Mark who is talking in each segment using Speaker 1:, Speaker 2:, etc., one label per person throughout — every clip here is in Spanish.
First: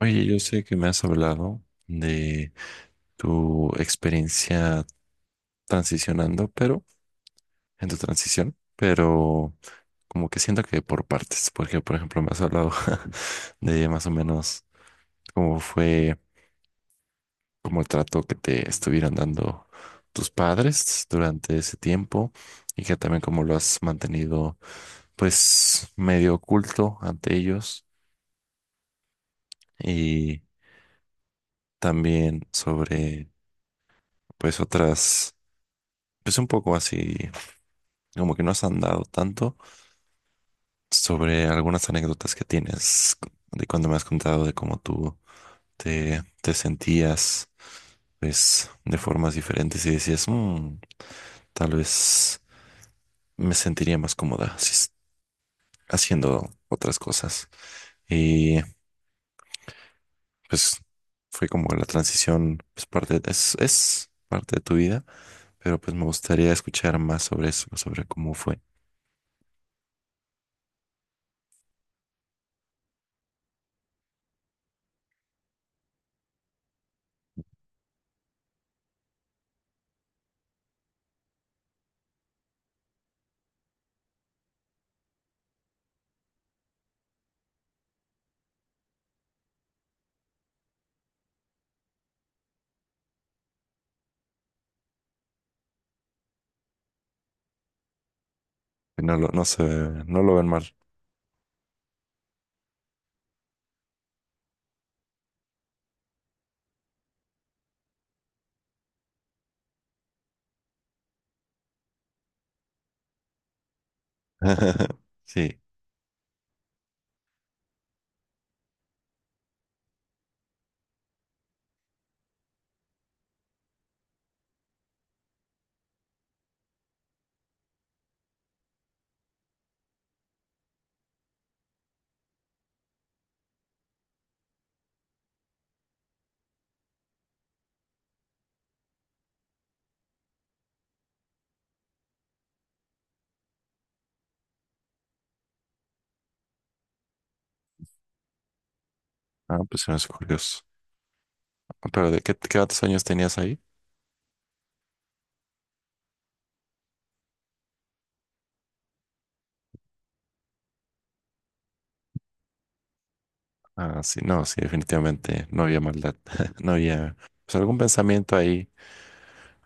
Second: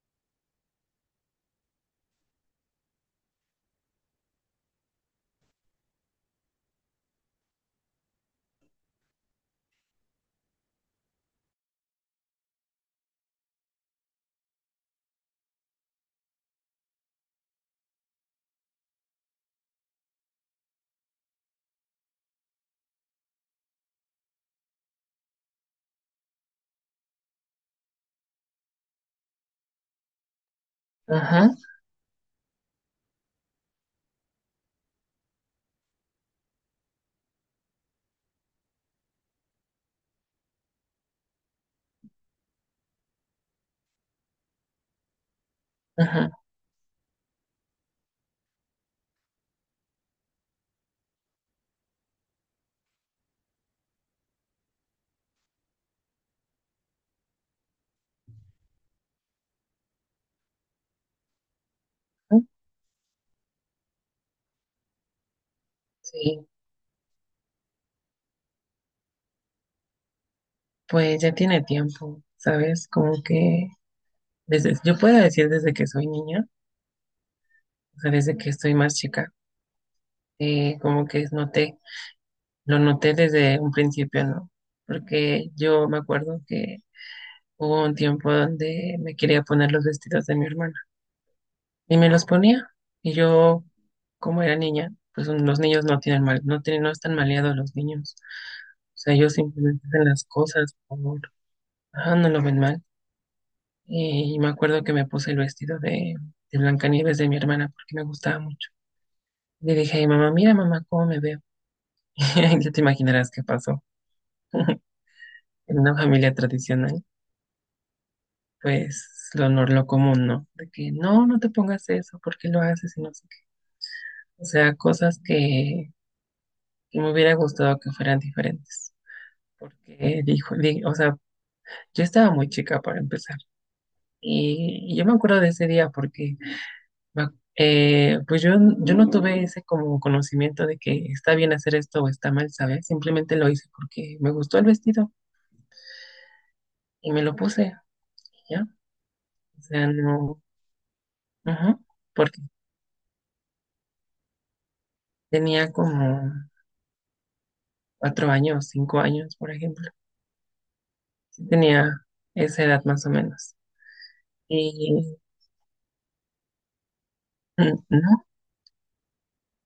Speaker 1: Oye, yo sé que me has hablado de tu experiencia transicionando, pero en tu transición, pero como que siento que por partes, porque por ejemplo me has hablado de más o menos cómo fue, como el trato que te estuvieron dando tus padres durante ese tiempo y que también cómo lo has mantenido pues medio oculto ante ellos y
Speaker 2: Ajá,
Speaker 1: también sobre pues otras pues un poco así como que no has andado tanto sobre algunas anécdotas que tienes de cuando me has contado de cómo tú te,
Speaker 2: ajá,
Speaker 1: te sentías, pues, de formas diferentes y decías, "Mm, tal vez me sentiría más cómoda si es- haciendo otras cosas". Y pues fue como la
Speaker 2: ajá,
Speaker 1: transición, pues, es parte de tu vida, pero pues me
Speaker 2: sí,
Speaker 1: gustaría escuchar más sobre eso, sobre cómo fue.
Speaker 2: pues ya tiene tiempo, ¿sabes? Como que desde, yo puedo decir desde que soy niña, o sea, desde que estoy más chica, como que noté, lo noté desde un principio, ¿no? Porque yo me acuerdo que hubo un tiempo donde me quería poner los vestidos de mi hermana y me los ponía y yo, como era niña, pues los niños no tienen mal, no tienen, no están maleados los niños, o
Speaker 1: Que
Speaker 2: sea,
Speaker 1: no lo,
Speaker 2: ellos
Speaker 1: no se,
Speaker 2: simplemente hacen
Speaker 1: no
Speaker 2: las
Speaker 1: lo ven mal.
Speaker 2: cosas por, ajá, no lo ven mal. Y me acuerdo que me puse el vestido de Blancanieves de mi hermana porque me gustaba mucho. Le dije a mi mamá, mira mamá, cómo me veo. Ya te imaginarás qué pasó.
Speaker 1: Sí.
Speaker 2: En una familia tradicional, pues lo común, ¿no? De que no, no te pongas eso, ¿por qué lo haces? Y no sé qué. O sea, cosas que me hubiera gustado que fueran diferentes. Porque dijo, o sea, yo estaba muy chica para empezar. Y yo me acuerdo de ese día porque pues yo no tuve ese como conocimiento de que está bien hacer esto o está mal, ¿sabes? Simplemente lo hice porque me gustó el vestido y me lo puse, ¿ya?
Speaker 1: Ah,
Speaker 2: O
Speaker 1: pues
Speaker 2: sea,
Speaker 1: se me hace
Speaker 2: no,
Speaker 1: curioso.
Speaker 2: ajá,
Speaker 1: Pero ¿de qué,
Speaker 2: porque
Speaker 1: qué otros años tenías ahí?
Speaker 2: tenía como 4 años, 5 años, por ejemplo. Sí tenía esa edad más o menos.
Speaker 1: Ah, sí, no, sí,
Speaker 2: Y
Speaker 1: definitivamente no había maldad. No había, pues algún
Speaker 2: no,
Speaker 1: pensamiento ahí.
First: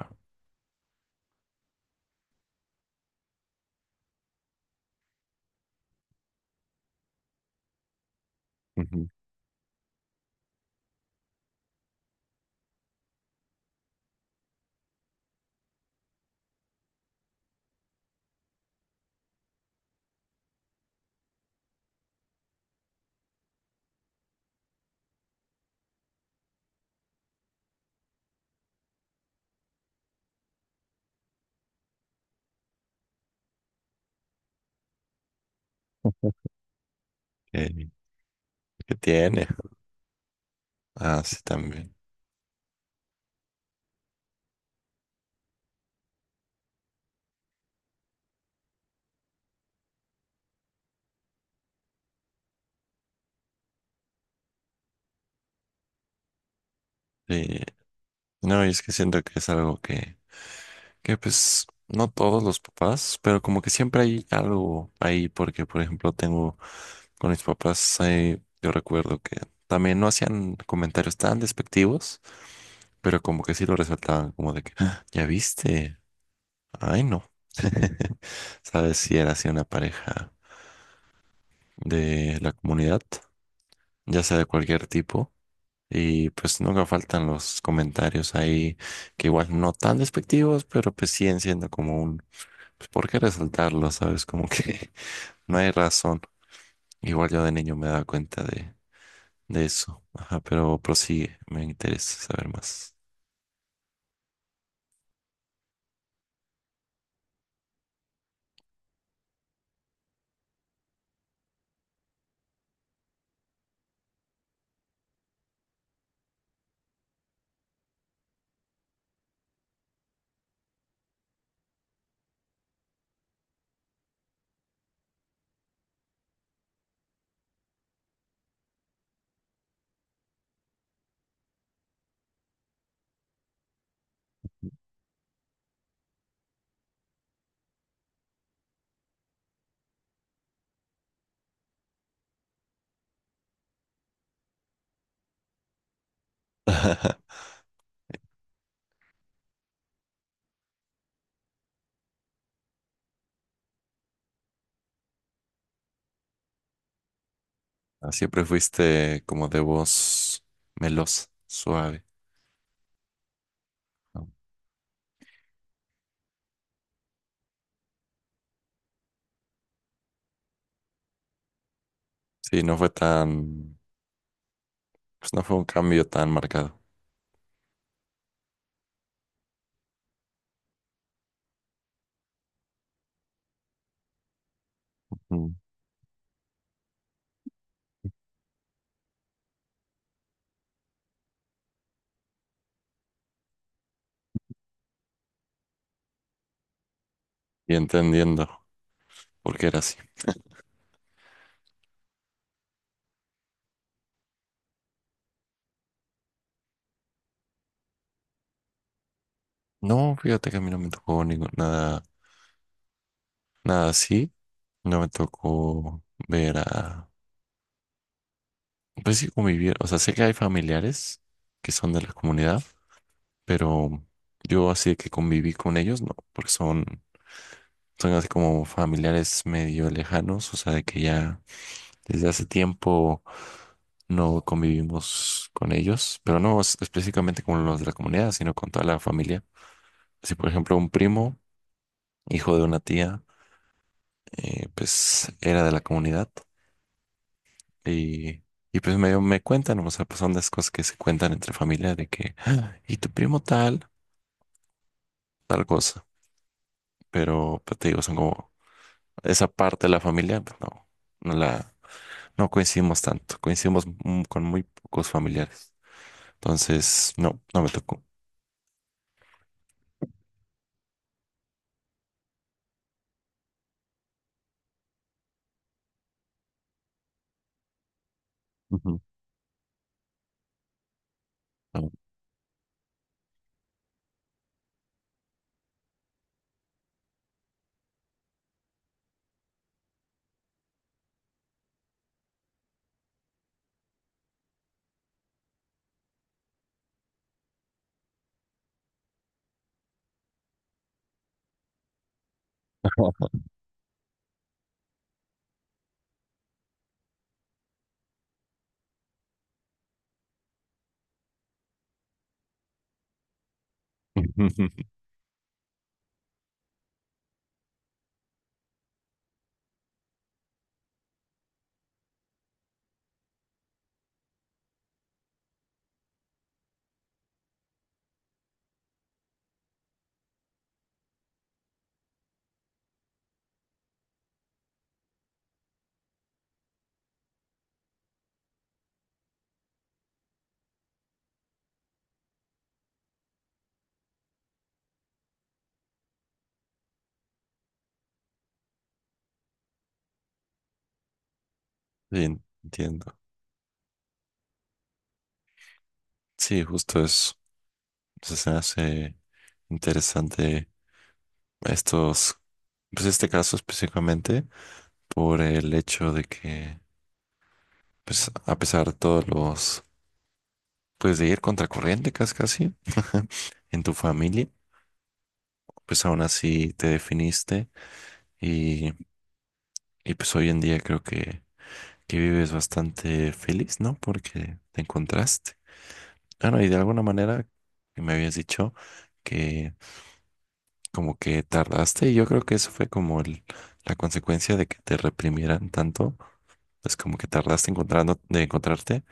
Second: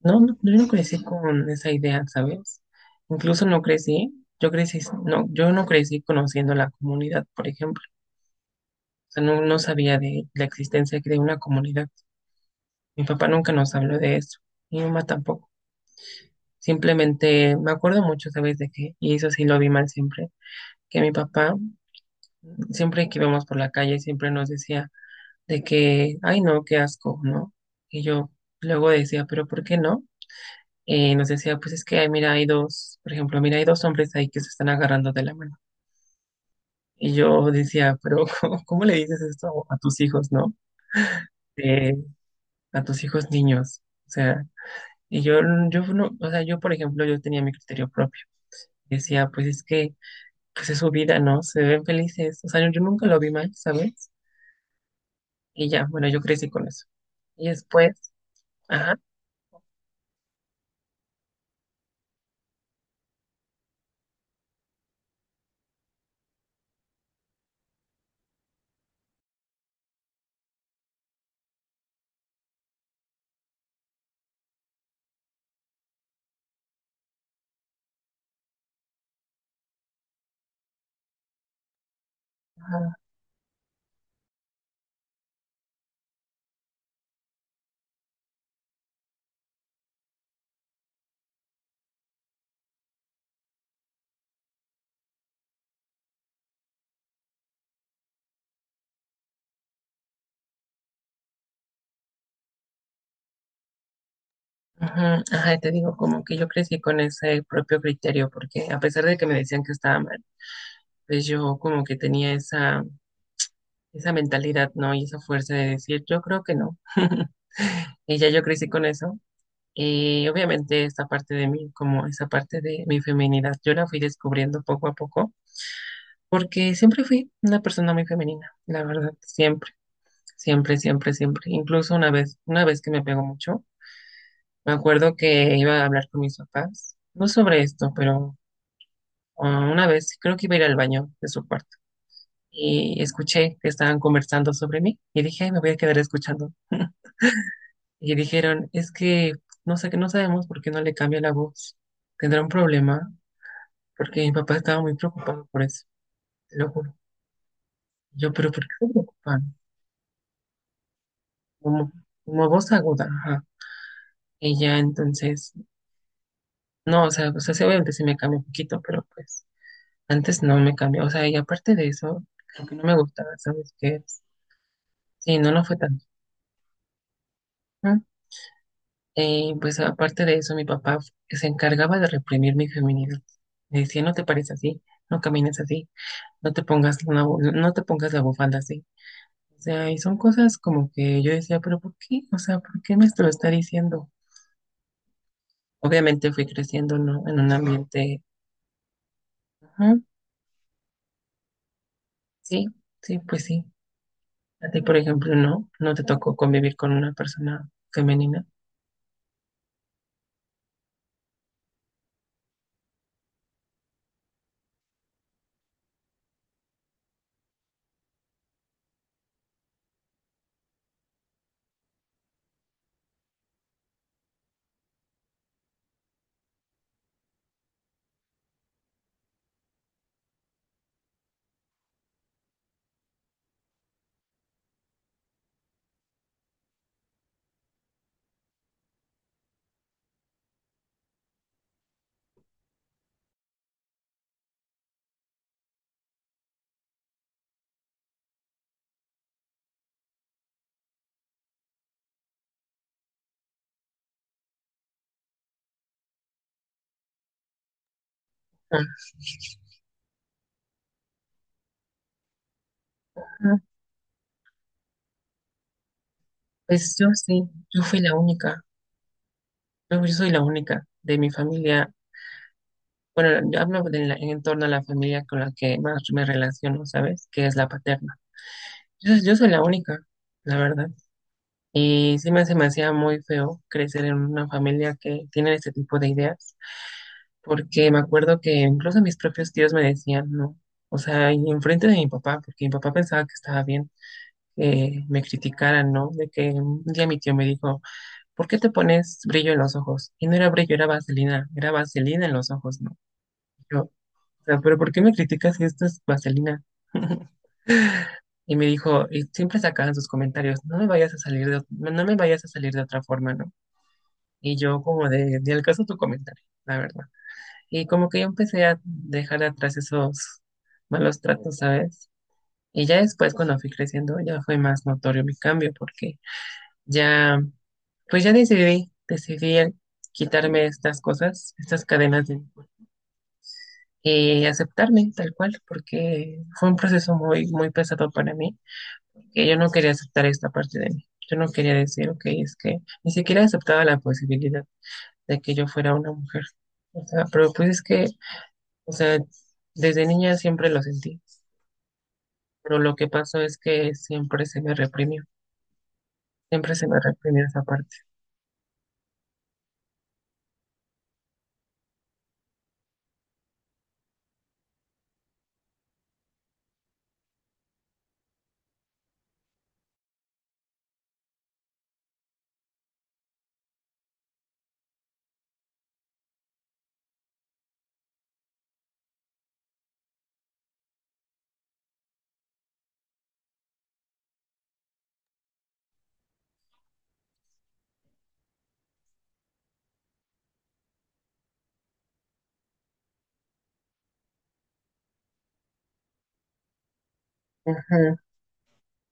Speaker 2: no, no, yo no crecí con esa idea, ¿sabes? Incluso no crecí, yo crecí, no, yo no crecí conociendo la comunidad, por ejemplo.
Speaker 1: Ujú.
Speaker 2: Sea, no, no sabía de la existencia de una comunidad. Mi papá nunca nos habló de eso, mi mamá tampoco. Simplemente me acuerdo mucho, ¿sabes de qué? Y eso sí lo vi mal siempre, que mi papá, siempre que íbamos por la calle, siempre nos decía de que, ay no, qué asco, ¿no? Y yo luego decía, pero ¿por qué no? Y nos decía, pues es que, ay, mira, hay dos, por ejemplo, mira, hay dos hombres ahí que se están agarrando de la mano. Y yo
Speaker 1: que,
Speaker 2: decía, pero ¿cómo
Speaker 1: que
Speaker 2: le dices
Speaker 1: tiene.
Speaker 2: esto a tus hijos, ¿no?
Speaker 1: Ah, sí, también.
Speaker 2: Eh, a tus hijos niños. O sea, yo no, o sea, yo por ejemplo, yo tenía mi criterio propio. Decía, pues es que, pues es su vida, ¿no? Se ven felices. O sea, yo nunca lo vi mal, ¿sabes? Y ya, bueno, yo crecí con eso.
Speaker 1: Sí.
Speaker 2: Y después,
Speaker 1: No, y es que
Speaker 2: ajá,
Speaker 1: siento que es algo que, que no todos los papás, pero como que siempre hay algo ahí, porque por ejemplo tengo con mis papás, yo recuerdo que también no hacían comentarios tan despectivos, pero como que sí lo resaltaban, como de que, "Ah, ¿ya viste? Ay, no". ¿Sabes si era así una pareja de la
Speaker 2: ajá,
Speaker 1: comunidad, ya sea de cualquier tipo? Y pues nunca faltan los comentarios ahí, que igual no tan despectivos, pero pues siguen siendo como un, pues ¿por qué resaltarlo? ¿Sabes? Como que no hay razón. Igual yo de niño me daba cuenta de eso. Ajá, pero prosigue, me interesa saber más.
Speaker 2: ajá, te digo, como que yo crecí con ese propio criterio, porque a pesar de que me decían que estaba mal, pues yo como que tenía esa mentalidad, ¿no? Y esa fuerza de decir, yo creo que no. Y ya yo crecí con eso. Y obviamente esta parte de mí, como esa parte de mi feminidad, yo la fui descubriendo poco a poco, porque siempre fui una persona muy femenina, la verdad, siempre, siempre, siempre, siempre. Incluso una vez que me pegó mucho, me acuerdo que iba a hablar con mis papás, no sobre esto, pero una vez creo que iba a ir al baño de su cuarto y escuché que estaban conversando sobre mí y dije, "Ay, me voy a quedar escuchando." Y dijeron, es que no sé, que no sabemos por qué no le cambia la voz. ¿Tendrá un problema? Porque mi papá estaba muy preocupado por eso, te lo juro.
Speaker 1: Ah,
Speaker 2: Yo,
Speaker 1: siempre
Speaker 2: pero ¿por qué se
Speaker 1: fuiste como
Speaker 2: preocupan?
Speaker 1: de voz melosa,
Speaker 2: Como,
Speaker 1: suave,
Speaker 2: como voz aguda, ajá.
Speaker 1: ¿no?
Speaker 2: Y ya entonces, no, o sea, sí, obviamente se me cambió un poquito, pero pues antes no me cambió. O sea, y aparte de eso,
Speaker 1: Sí,
Speaker 2: lo que
Speaker 1: no
Speaker 2: no
Speaker 1: fue
Speaker 2: me gustaba, ¿sabes
Speaker 1: tan...
Speaker 2: qué?
Speaker 1: Pues
Speaker 2: Sí,
Speaker 1: no
Speaker 2: no,
Speaker 1: fue un
Speaker 2: no fue tanto.
Speaker 1: cambio tan marcado.
Speaker 2: ¿No? Y pues aparte de eso, mi papá se encargaba de reprimir mi feminidad. Me decía, no te pares así, no
Speaker 1: Mm.
Speaker 2: camines así, no te pongas una, no te pongas la bufanda así. O sea, y son cosas como que yo decía, pero ¿por qué? O sea, ¿por qué me lo está diciendo? Obviamente fui creciendo, ¿no? En un
Speaker 1: Y
Speaker 2: ambiente,
Speaker 1: entendiendo por qué era así.
Speaker 2: ajá, sí, sí, pues sí. A ti, por ejemplo, no, no te tocó convivir con una persona femenina.
Speaker 1: No, fíjate que a mí no me tocó ningún, nada, nada así. No me tocó ver a... Pues sí, convivir. O sea, sé que hay familiares que son de la comunidad, pero yo así de que conviví con ellos, no, porque son así como familiares medio lejanos, o sea, de que ya desde hace tiempo no convivimos con ellos, pero no es- específicamente con los de la comunidad, sino con toda la familia. Si, por ejemplo, un primo, hijo de una tía, pues era de la comunidad y, y pues me cuentan, o sea, pues son las cosas que se cuentan entre familia de que, "Ah, y tu primo tal, tal cosa", pero pues, te digo, son como esa parte de la familia, pues, no, no la, no coincidimos tanto,
Speaker 2: Ajá.
Speaker 1: coincidimos con muy pocos familiares,
Speaker 2: Pues yo
Speaker 1: entonces, no,
Speaker 2: sí,
Speaker 1: no me
Speaker 2: yo fui
Speaker 1: tocó.
Speaker 2: la única, yo soy la única de mi familia. Bueno, yo hablo de en torno a la familia con la que más me relaciono, ¿sabes? Que es la paterna.
Speaker 1: Ujú.
Speaker 2: Yo soy la única, la verdad.
Speaker 1: No.
Speaker 2: Y sí me, se me hacía muy feo crecer en una familia que tiene este tipo de ideas, porque me acuerdo que incluso mis propios tíos me decían, no, o sea, y enfrente de mi papá, porque mi papá pensaba que estaba bien, que me criticaran, ¿no? De que un día mi tío me dijo, ¿por qué te pones brillo en los ojos? Y no era brillo, era vaselina en los ojos, ¿no? Yo, o sea, pero ¿por qué me criticas si esto es vaselina? Y me dijo, y siempre sacaban sus comentarios, no me vayas a salir de, no me vayas a salir de otra forma, ¿no? Y yo como de al caso tu comentario, la verdad. Y como que yo empecé a dejar atrás esos malos tratos, ¿sabes? Y ya después cuando fui creciendo ya fue más notorio mi cambio porque ya, pues ya decidí, decidí el quitarme estas cosas, estas cadenas de, y aceptarme tal cual porque fue un proceso muy, muy pesado para mí, que yo no quería aceptar esta parte de mí. Yo no quería decir, ok, es que ni siquiera aceptaba la posibilidad de que yo fuera una mujer. O sea, pero pues es que, o sea, desde niña siempre lo sentí,
Speaker 1: Sí,
Speaker 2: pero lo que
Speaker 1: entiendo.
Speaker 2: pasó es que siempre se me reprimió,
Speaker 1: Sí,
Speaker 2: siempre se me
Speaker 1: justo eso.
Speaker 2: reprimió esa parte.
Speaker 1: O sea, se me hace interesante a estos, pues este caso específicamente, por el hecho de que, pues a pesar de todos los, pues de ir contracorriente casi casi en tu familia, pues aún así te definiste y, y pues hoy en día creo que vives bastante feliz, ¿no? Porque te encontraste. Bueno, y de alguna manera que me habías dicho que como que tardaste y yo creo que eso fue como la consecuencia de que te reprimieran tanto es como que tardaste
Speaker 2: Ujú.
Speaker 1: encontrando, de encontrarte,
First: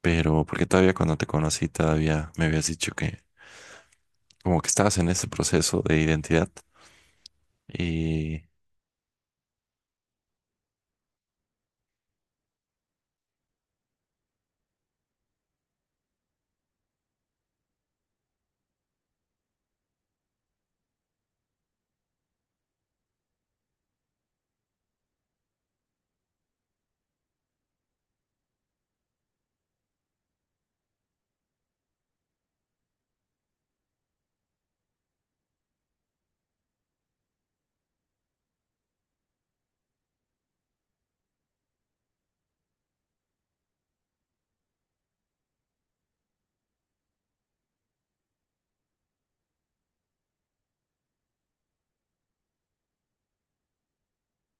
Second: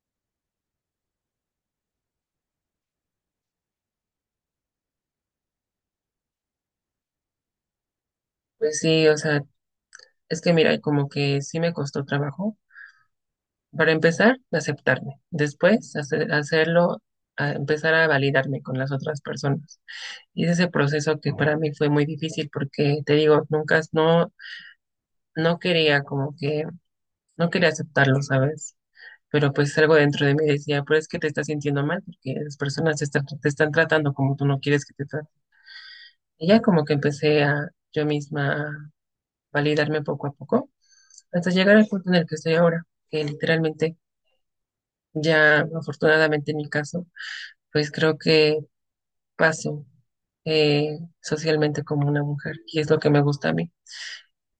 Speaker 1: pero porque todavía cuando te conocí todavía me habías dicho que como que estabas en ese proceso de identidad y
Speaker 2: Pues sí, o sea, es que mira, como que sí me costó trabajo. Para empezar, aceptarme. Después, hacerlo, a empezar a validarme con las otras personas. Y es ese proceso que para mí fue muy difícil porque, te digo, nunca, no, no quería como que, no quería aceptarlo, ¿sabes? Pero pues algo dentro de mí decía, pero es que te estás sintiendo mal porque las personas te están tratando como tú no quieres que te traten. Y ya como que empecé a yo misma a validarme poco a poco hasta llegar al punto en el que estoy ahora, que literalmente ya afortunadamente en mi caso, pues creo que paso socialmente como una mujer y es lo que me gusta a mí,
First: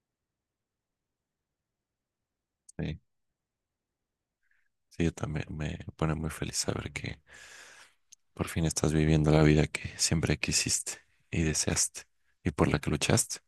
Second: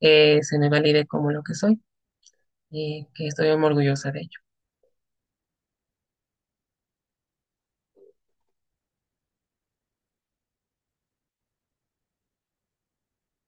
Speaker 2: que se me valide como lo que soy
Speaker 1: sí,
Speaker 2: y que estoy muy orgullosa de ello.
Speaker 1: sí, yo también me pone muy feliz saber que por fin estás viviendo la vida que siempre quisiste y deseaste y por la que luchaste.